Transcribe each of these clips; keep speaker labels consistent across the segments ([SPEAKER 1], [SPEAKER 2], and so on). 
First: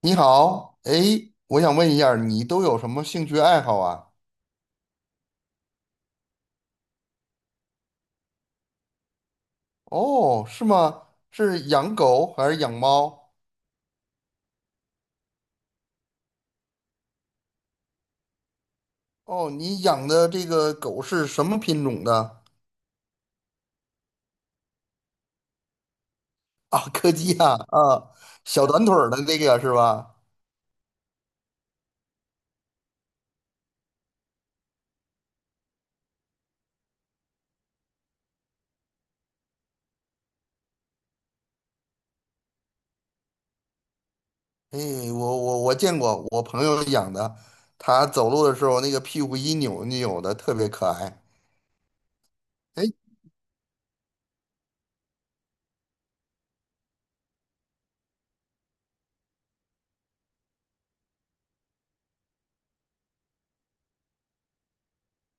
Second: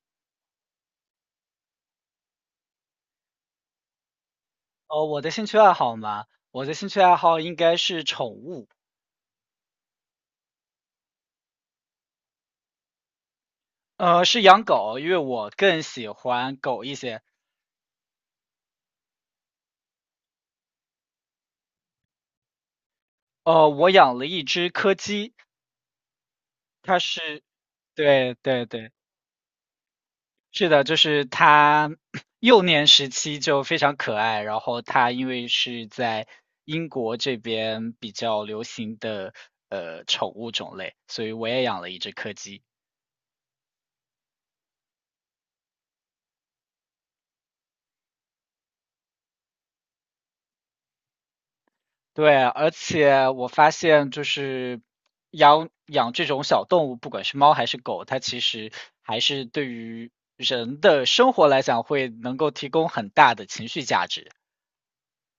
[SPEAKER 1] 你好，哎，我想问一下儿你都有什么兴趣爱好啊？
[SPEAKER 2] 哦，我的兴趣爱好应该是宠物。
[SPEAKER 1] 哦，是吗？是养狗还是养猫？
[SPEAKER 2] 是养狗，因为我更喜欢狗一些。
[SPEAKER 1] 哦，你养的这个狗是什么品种的？
[SPEAKER 2] 我养了一只柯基。
[SPEAKER 1] 啊，
[SPEAKER 2] 它
[SPEAKER 1] 柯基
[SPEAKER 2] 是，
[SPEAKER 1] 啊，啊，
[SPEAKER 2] 对对
[SPEAKER 1] 小短
[SPEAKER 2] 对，
[SPEAKER 1] 腿儿的这个是吧？
[SPEAKER 2] 是的，就是它 幼年时期就非常可爱，然后它因为是在英国这边比较流行的宠物种类，所以我也养了一只柯基。
[SPEAKER 1] 哎，我见过，我朋友养的，他走路的时候那个屁股一扭一扭的，特别可爱。
[SPEAKER 2] 对，而
[SPEAKER 1] 哎。
[SPEAKER 2] 且我发现就是养养这种小动物，不管是猫还是狗，它其实还是对于人的生活来讲，会能够提供很大的情绪价值。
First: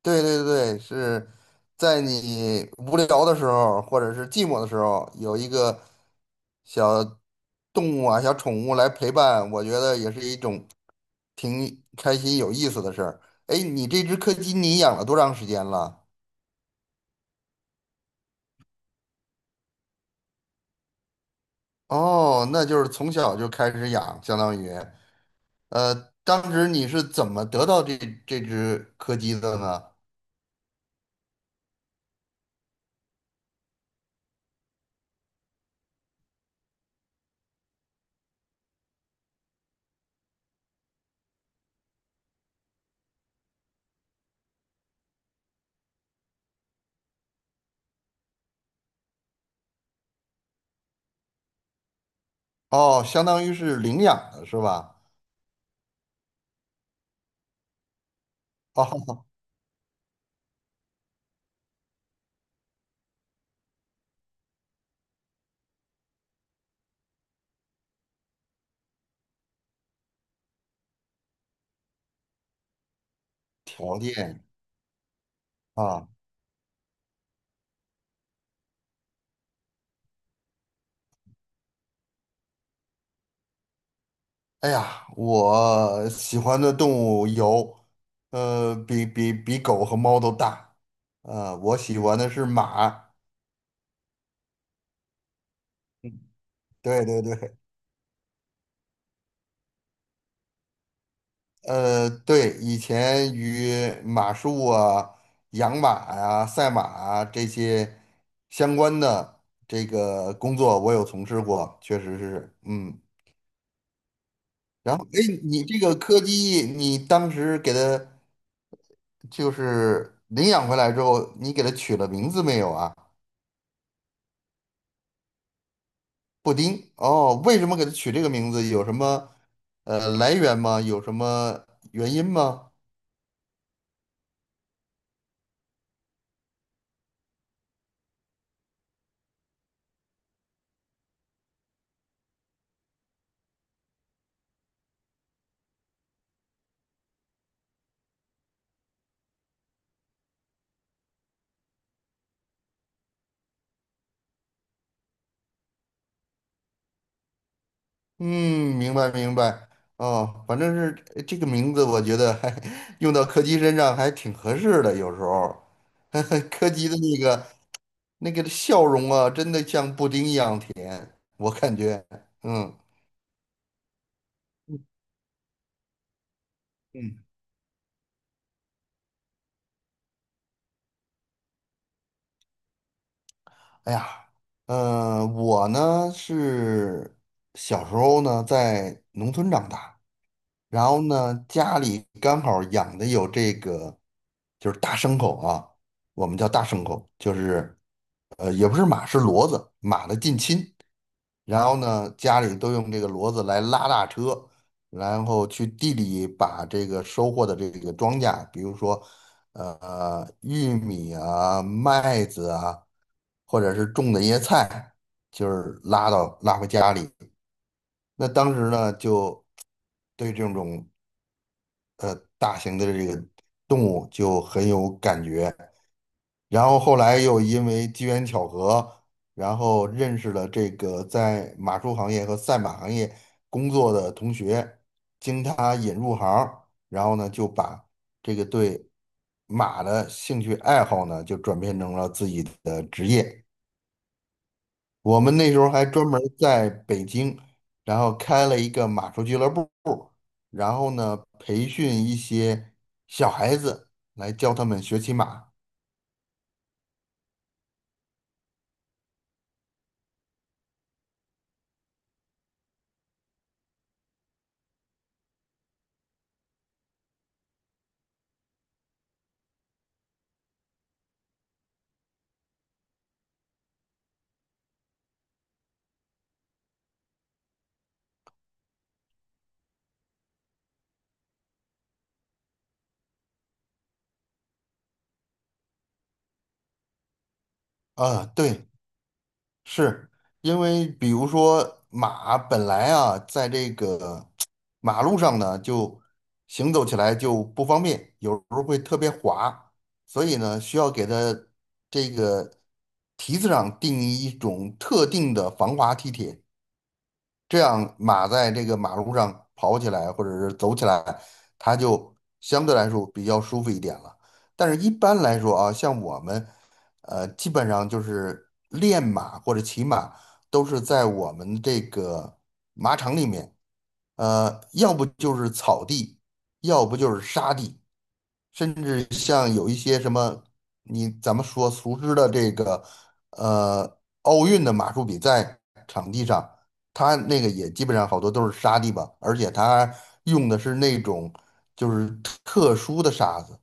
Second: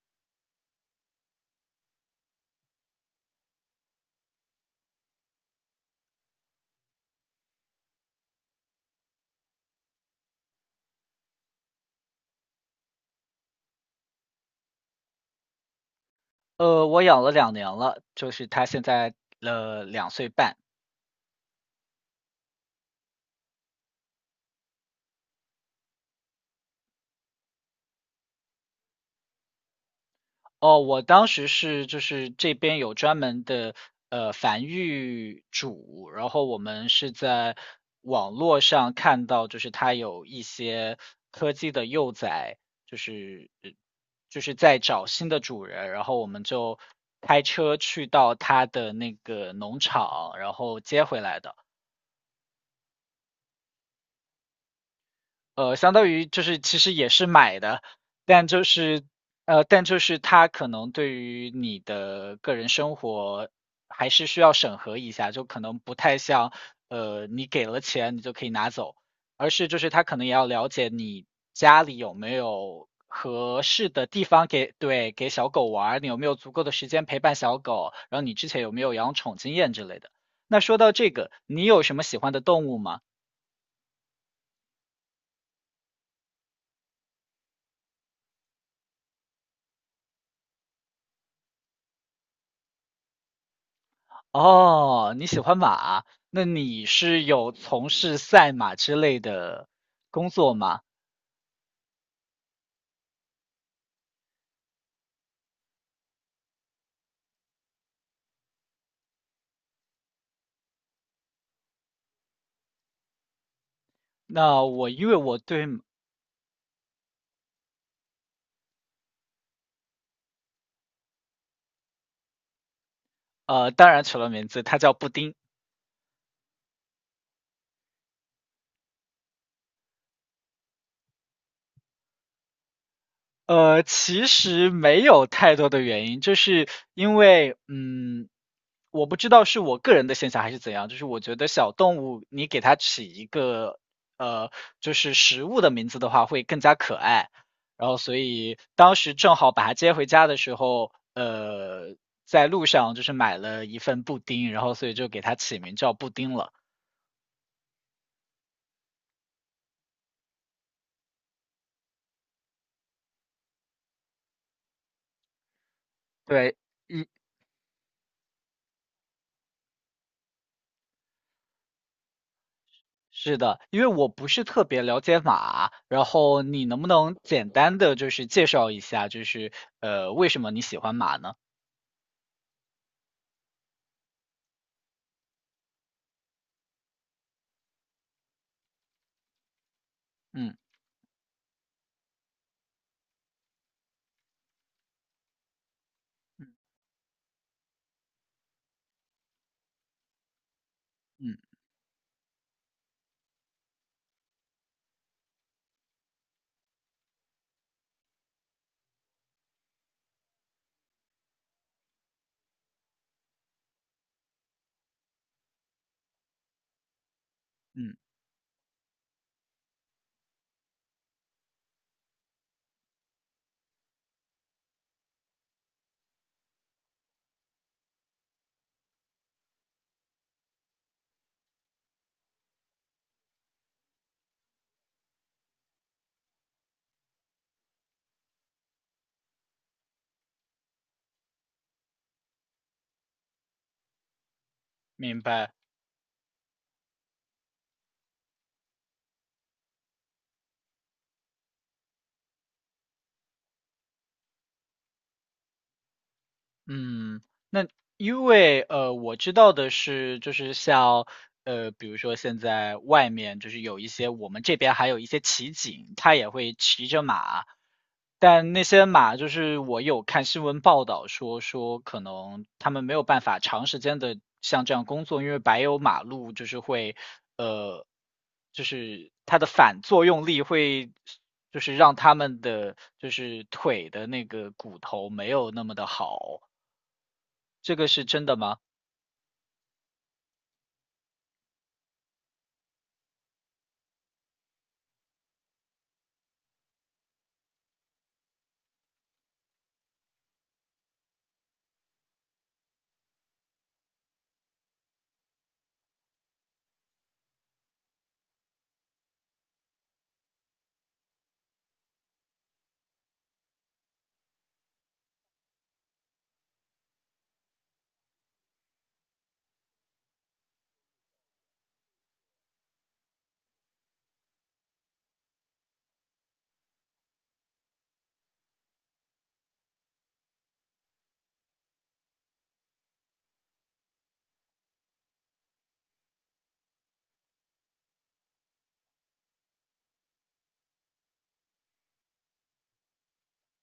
[SPEAKER 1] 对对对，是在你无聊的时候，或者是寂寞的时候，有一个小动物啊、小宠物来陪伴，我觉得也是一种挺开心、有意思的事儿。哎，你这只柯基你养了多长时间了？
[SPEAKER 2] 我养了2年了，就是它现在2岁半。
[SPEAKER 1] 哦，那就是从小就开始养，相当于，呃，当时你是怎么得到这只柯基的呢？
[SPEAKER 2] 哦，我当时是就是这边有专门的繁育主，然后我们是在网络上看到，就是它有一些柯基的幼崽，就是呃就是在找新的主人，然后我们就开车去到它的那个农场，然后接回来的。
[SPEAKER 1] 哦，相当于是领养的是吧？
[SPEAKER 2] 相当于就是其实也是买的，但就是
[SPEAKER 1] 哦，
[SPEAKER 2] 但就是它可能对于你的个人生活还是需要审核一下，就可能不太像你给了钱你就可以拿走，而是就是他可能也要了解你家里有没有合适
[SPEAKER 1] 条
[SPEAKER 2] 的地
[SPEAKER 1] 件
[SPEAKER 2] 方给给小狗玩儿，你
[SPEAKER 1] 啊。
[SPEAKER 2] 有没有足够的时间陪伴小狗，然后你之前有没有养宠经验之类的。那说到这个，你有什么喜欢的动物吗？
[SPEAKER 1] 哎呀，我喜欢的动物有，比狗和猫都大，我喜欢的是马，
[SPEAKER 2] 哦，你喜欢马，那你
[SPEAKER 1] 对对
[SPEAKER 2] 是
[SPEAKER 1] 对，
[SPEAKER 2] 有从事赛马之类的工作吗？
[SPEAKER 1] 对，以前与马术啊、养马呀、赛马啊这些相关的这个工作，我有从事过，确实是，嗯，
[SPEAKER 2] 那我
[SPEAKER 1] 然后，
[SPEAKER 2] 因为
[SPEAKER 1] 哎，
[SPEAKER 2] 我
[SPEAKER 1] 你
[SPEAKER 2] 对。
[SPEAKER 1] 这个柯基，你当时给它就是领养回来之后，你给它取了名字没有啊？
[SPEAKER 2] 当然取了名字，它叫布丁。
[SPEAKER 1] 布丁哦，为什么给它取这个名字？有什么来源吗？有什么原因吗？
[SPEAKER 2] 其实没有太多的原因，就是因为，我不知道是我个人的现象还是怎样，就是我觉得小动物你给它起一个呃，就是食物的名字的话会更加可爱，然后所以当时正好把它接回家的时候，在路上就是买了一份布丁，然后所以就给它起名叫布丁了。
[SPEAKER 1] 嗯，明白明白。哦，反正是这个名字，我觉得还 用到柯基身上还挺合适的。有时候，
[SPEAKER 2] 对，
[SPEAKER 1] 柯基的
[SPEAKER 2] 嗯。
[SPEAKER 1] 那个笑容啊，真的像布丁一样甜，我感觉。嗯
[SPEAKER 2] 是的，因为我不是特别了解马，然后你能不能
[SPEAKER 1] 嗯
[SPEAKER 2] 简单的就是介绍一下，就是为什么你喜欢马呢？
[SPEAKER 1] 哎呀，我呢是小时候呢在农村长大，
[SPEAKER 2] 嗯
[SPEAKER 1] 然后呢家里刚好养的有这个，就是大牲口啊，我们叫
[SPEAKER 2] 嗯
[SPEAKER 1] 大牲口，就是也不是马，是骡子，马的近亲。
[SPEAKER 2] 嗯
[SPEAKER 1] 然后呢，家里都用这个骡子来拉大车，然后去地里把这个收获的这个庄稼，比如说，玉米啊、麦子啊，或者是种的一些菜，就是拉回家里。
[SPEAKER 2] 嗯，
[SPEAKER 1] 那当时呢，就对这种大型的这个动物就很有感觉。然后后来又因为机缘巧合，然后认识了这个在马术行业和赛马行业工作的同学，经他引入行儿然后呢就把这个对马的兴趣爱好呢就转变成了自己的职业。我
[SPEAKER 2] 明
[SPEAKER 1] 们那
[SPEAKER 2] 白。
[SPEAKER 1] 时候还专门儿在北京，然后开了一个马术俱乐部，然后呢培训一些小孩子来教他们学骑马。
[SPEAKER 2] 嗯，那因为我知道的是，就是像比如说现在外面就是有一些我们这边还有一些骑警，他也会骑着马，但那些马就是我有看新闻报道说可能他们没有办法长时间的像这样工作，因为柏油马路就是会呃，就是它的反作用力会就是让他们的就是腿的那个骨头没有那么的好。这个是真
[SPEAKER 1] 啊，
[SPEAKER 2] 的吗？
[SPEAKER 1] 对，是因为，比如说马本来啊，在这个马路上呢，就行走起来就不方便，有时候会特别滑，所以呢，需要给它这个蹄子上定一种特定的防滑蹄铁，这样马在这个马路上跑起来或者是走起来，它就相对来说比较舒服一点了。但是一般来说啊，像我们，基本上就是练马或者骑马，都是在我们这个马场里面，要不就是草地，要不就是沙地。甚至像有一些什么，你咱们说熟知的这个，呃，奥运的马术比赛场地上，它那个也基本上好多都是沙地吧，而且它用的是那种就是特殊的沙子，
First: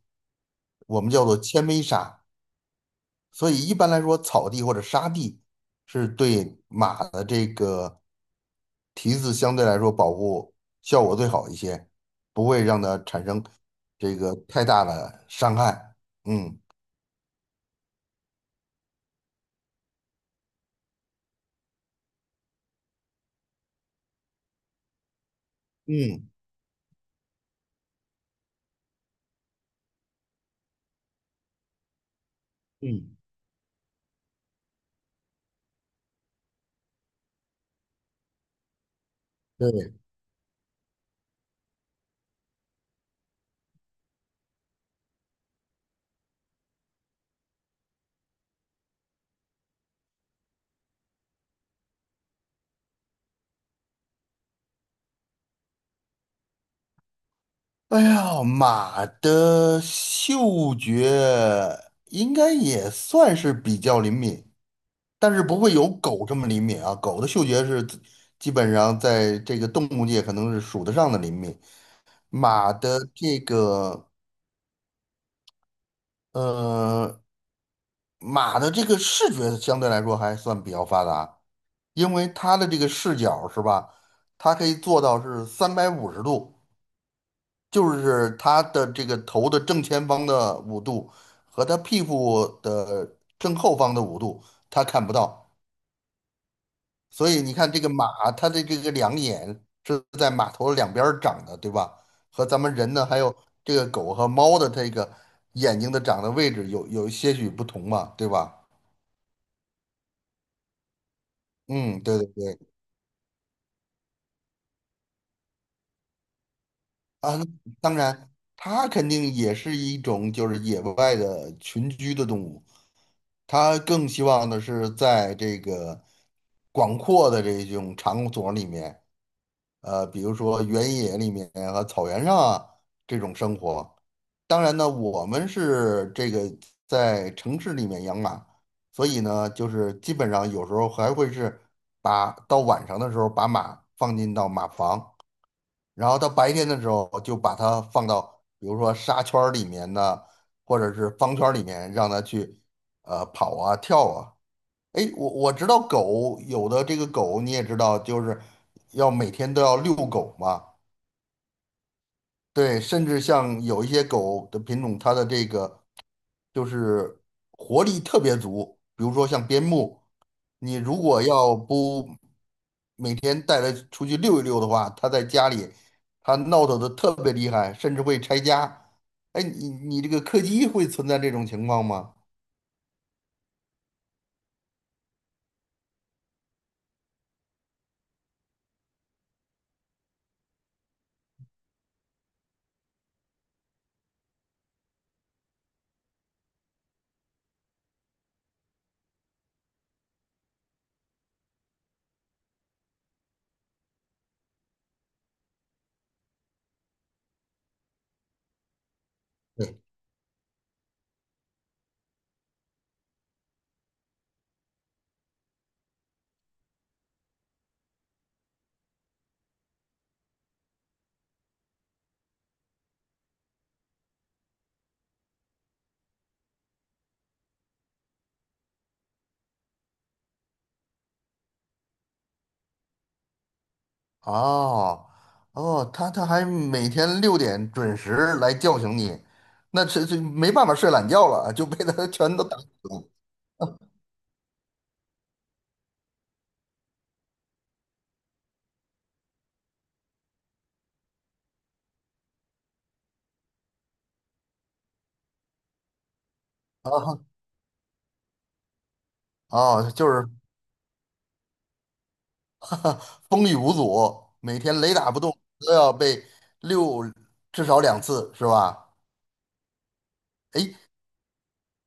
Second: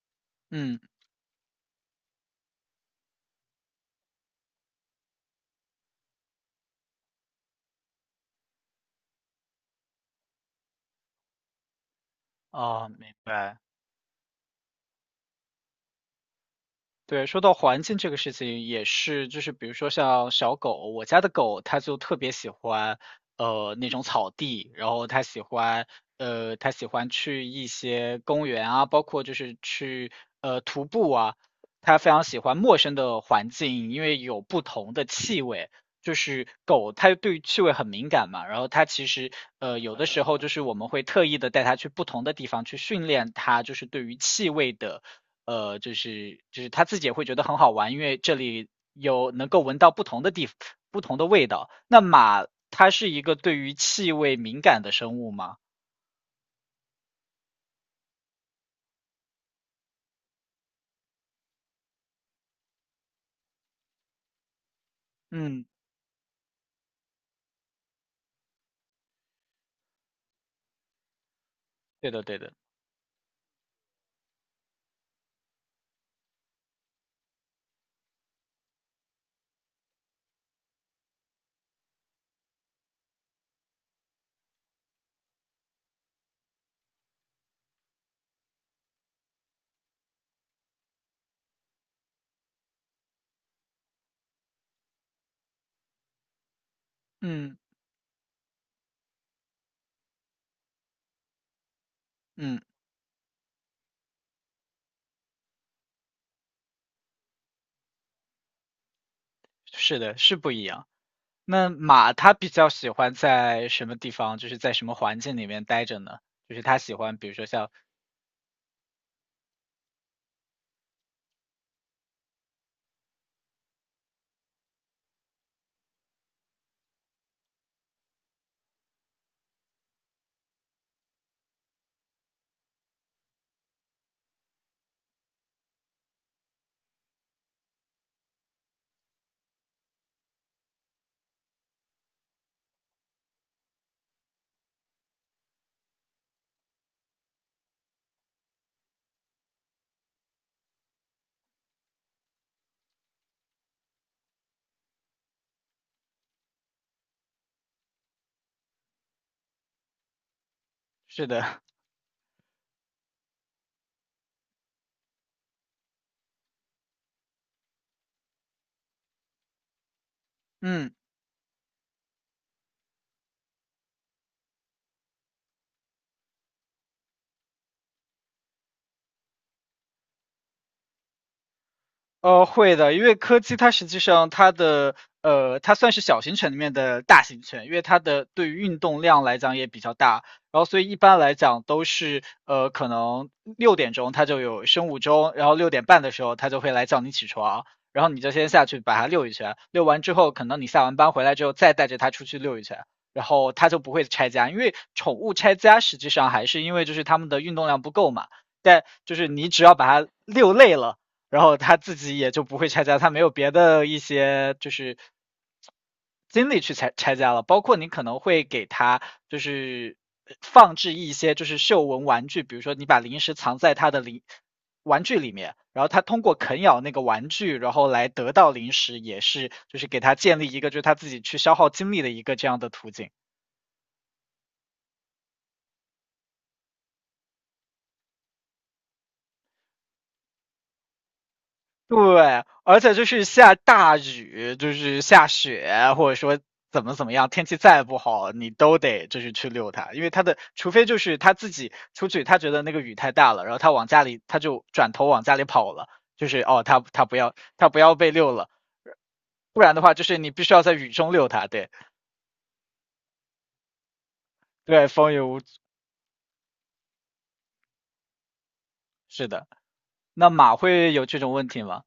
[SPEAKER 2] 嗯，
[SPEAKER 1] 我们叫做纤维沙。所以一般来说，草地或者沙地是对马的这个蹄子相对来说保护效果最好一些，不会让
[SPEAKER 2] 哦，
[SPEAKER 1] 它
[SPEAKER 2] 明
[SPEAKER 1] 产生
[SPEAKER 2] 白。
[SPEAKER 1] 这个太大的伤害。嗯
[SPEAKER 2] 对，说到环境这个事情也是，就是比如说像小狗，我家的狗它就特别喜欢，那种草地，然后它喜欢，
[SPEAKER 1] 嗯
[SPEAKER 2] 呃，它喜欢去一些公园啊，包括就是去徒步啊，它非常喜欢陌生
[SPEAKER 1] 嗯，
[SPEAKER 2] 的环境，因为有不同的气味。就是狗，它对于气味很敏感嘛，然后它其实
[SPEAKER 1] 对。
[SPEAKER 2] 有的时候就是我们会特意的带它去不同的地方去训练它，就是对于气味的。就是他自己也会觉得很好玩，因为这里有能够闻到不同的味道。那马它是一个对于气味敏感的生物吗？
[SPEAKER 1] 哎呀，马的嗅觉应该也算是比较灵敏，但是不
[SPEAKER 2] 嗯，
[SPEAKER 1] 会有狗这么灵敏啊。狗的嗅觉是基本上在这个动物界可能是数得上的灵敏。
[SPEAKER 2] 对的对的，
[SPEAKER 1] 马的这个呃，马的这个视觉相对来说还算比较发达，因为它的这个视角是吧，它可以做到是350度，就是它的这个头的正前方的五度和它屁股的正后方的五度，它看不到。所以你
[SPEAKER 2] 嗯
[SPEAKER 1] 看这个马，它的这个两眼是在马头两边儿长的，对吧？和
[SPEAKER 2] 嗯，
[SPEAKER 1] 咱们人呢，还有这个狗和猫的这个眼睛的长的位置有些许不同嘛，对吧？
[SPEAKER 2] 是的，是不一样。那
[SPEAKER 1] 嗯，
[SPEAKER 2] 马
[SPEAKER 1] 对对
[SPEAKER 2] 它比
[SPEAKER 1] 对，
[SPEAKER 2] 较喜欢在什么地方，就是在什么环境里面待着呢？就是它喜欢，比
[SPEAKER 1] 啊，
[SPEAKER 2] 如说像，
[SPEAKER 1] 当然，它肯定也是一种就是野外的群居的动物，它更希望的是在这个广阔的这种场所里面，比如说原野里面和草原上啊这种生活。当然呢，我们是这个在城市里面养马，所以呢，就是基本上有时候还会是把到晚上的时候把马放进到马房，然后到白天的时候就把它放到比如说沙圈儿里面呢，或者是方圈儿里面，让它去跑啊跳啊。哎，我知道狗有的这个狗你也知道，就是要每天都要遛狗嘛。
[SPEAKER 2] 是的，
[SPEAKER 1] 对，甚至像有一些狗的品种，它的这个就是活力特别足，比如说像边牧，你
[SPEAKER 2] 嗯。
[SPEAKER 1] 如果要不每天带它出去溜一溜的话，它在家里它闹腾的特别厉害，甚至会拆家。哎，你这个柯基会存在这种情况吗？
[SPEAKER 2] 会的，因为柯基它实际上它算是小型犬里面的大型犬，因为它的对于运动量来讲也比较大，然后所以一般来讲都是可能6点钟它就有生物钟，然后6点半的时候它就会来叫你起床，然后你就先下去把它遛一圈，遛完之后可能你下完班回来之后再带着它出去遛一圈，然后它就不会拆家，因为宠物拆家实际上还是因为就是它们的运动量不够嘛，但就是你只要
[SPEAKER 1] 对，
[SPEAKER 2] 把它遛累了。然后他自己也就不会拆家，他没有别的一些就是精力去拆家了。包括你可能会给他就是放置一些就是嗅闻玩具，比如说你把零食藏在他的玩具里面，然后他通过啃咬那个玩具，然后来得到零食，也是就是给他建立一个就是他自己去消耗精力的一个这样的途径。
[SPEAKER 1] 哦哦，它还每天6点准时来叫醒你，那这没办法睡懒觉了，就被它全
[SPEAKER 2] 对，
[SPEAKER 1] 都打死
[SPEAKER 2] 而且就
[SPEAKER 1] 了
[SPEAKER 2] 是下大雨，就是下雪，或者说怎么怎么样，天气再不好，你都得就是去遛它，因为它的，除非就是他自己出去，他觉得那个雨太大了，然后他往家里，他就转头往家里跑了，就是哦，他不要被遛了，不然的
[SPEAKER 1] 哦，
[SPEAKER 2] 话就
[SPEAKER 1] 就
[SPEAKER 2] 是
[SPEAKER 1] 是
[SPEAKER 2] 你必须要在雨中遛它，对
[SPEAKER 1] 风雨无阻，每天
[SPEAKER 2] 对，
[SPEAKER 1] 雷打
[SPEAKER 2] 风
[SPEAKER 1] 不
[SPEAKER 2] 雨
[SPEAKER 1] 动，
[SPEAKER 2] 无阻，
[SPEAKER 1] 都要被六至少2次，是吧？
[SPEAKER 2] 是的。那马
[SPEAKER 1] 哎，
[SPEAKER 2] 会有这种问题吗？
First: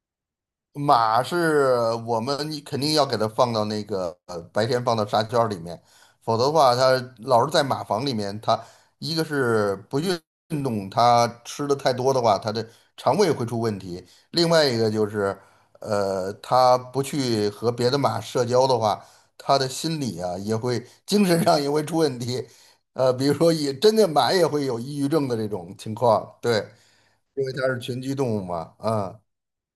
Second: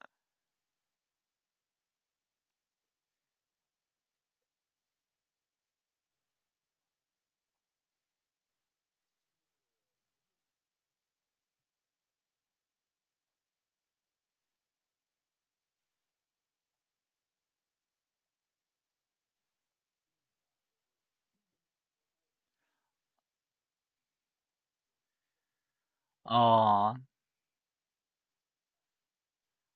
[SPEAKER 1] 马是我们你肯定要给它放到那个白天放到沙圈儿里面，否则的话，它老是在马房里面，它一个是不运动，它吃的太多的话，它的肠胃会出问题；另外一个就是，它不去和别的马社交的话，它的心理啊也会精神上也会出问题，比如说也真的马也会有抑郁症的这种情况，对，
[SPEAKER 2] 哦，
[SPEAKER 1] 因为它是群居动物嘛，啊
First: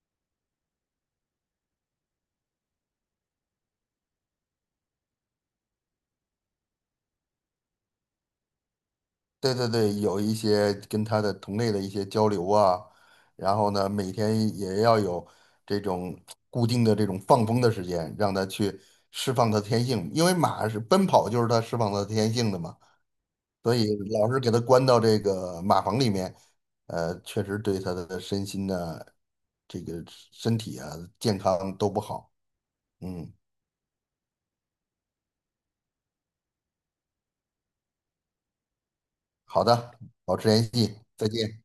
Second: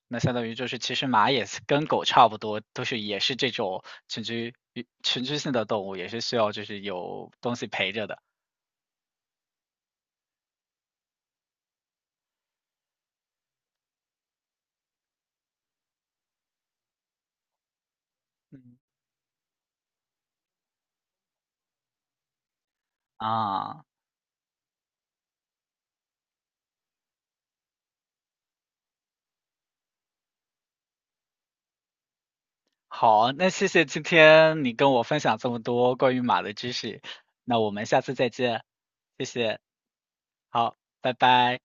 [SPEAKER 2] 那相当于就是，其实马也是跟狗差不多，都是也是这种群居性的动物，也是需要就是有东西陪着的。
[SPEAKER 1] 对对对，有一些跟他的同类的一些交流啊，然后呢，每天也要有这种固定的这种放风的时间，让他
[SPEAKER 2] 嗯
[SPEAKER 1] 去释放他的天性，因为马是奔跑，就是他释放他的天性的嘛，所
[SPEAKER 2] 啊，
[SPEAKER 1] 以老是给他关到这个马房里面，确实对他的身心呢，这个身体啊，健康都不好。
[SPEAKER 2] 好，
[SPEAKER 1] 嗯，
[SPEAKER 2] 那谢谢今天你跟我分享这么多关于马的知识，那我们下次再见，谢谢，
[SPEAKER 1] 好的，保持联
[SPEAKER 2] 好，
[SPEAKER 1] 系，
[SPEAKER 2] 拜
[SPEAKER 1] 再
[SPEAKER 2] 拜。
[SPEAKER 1] 见。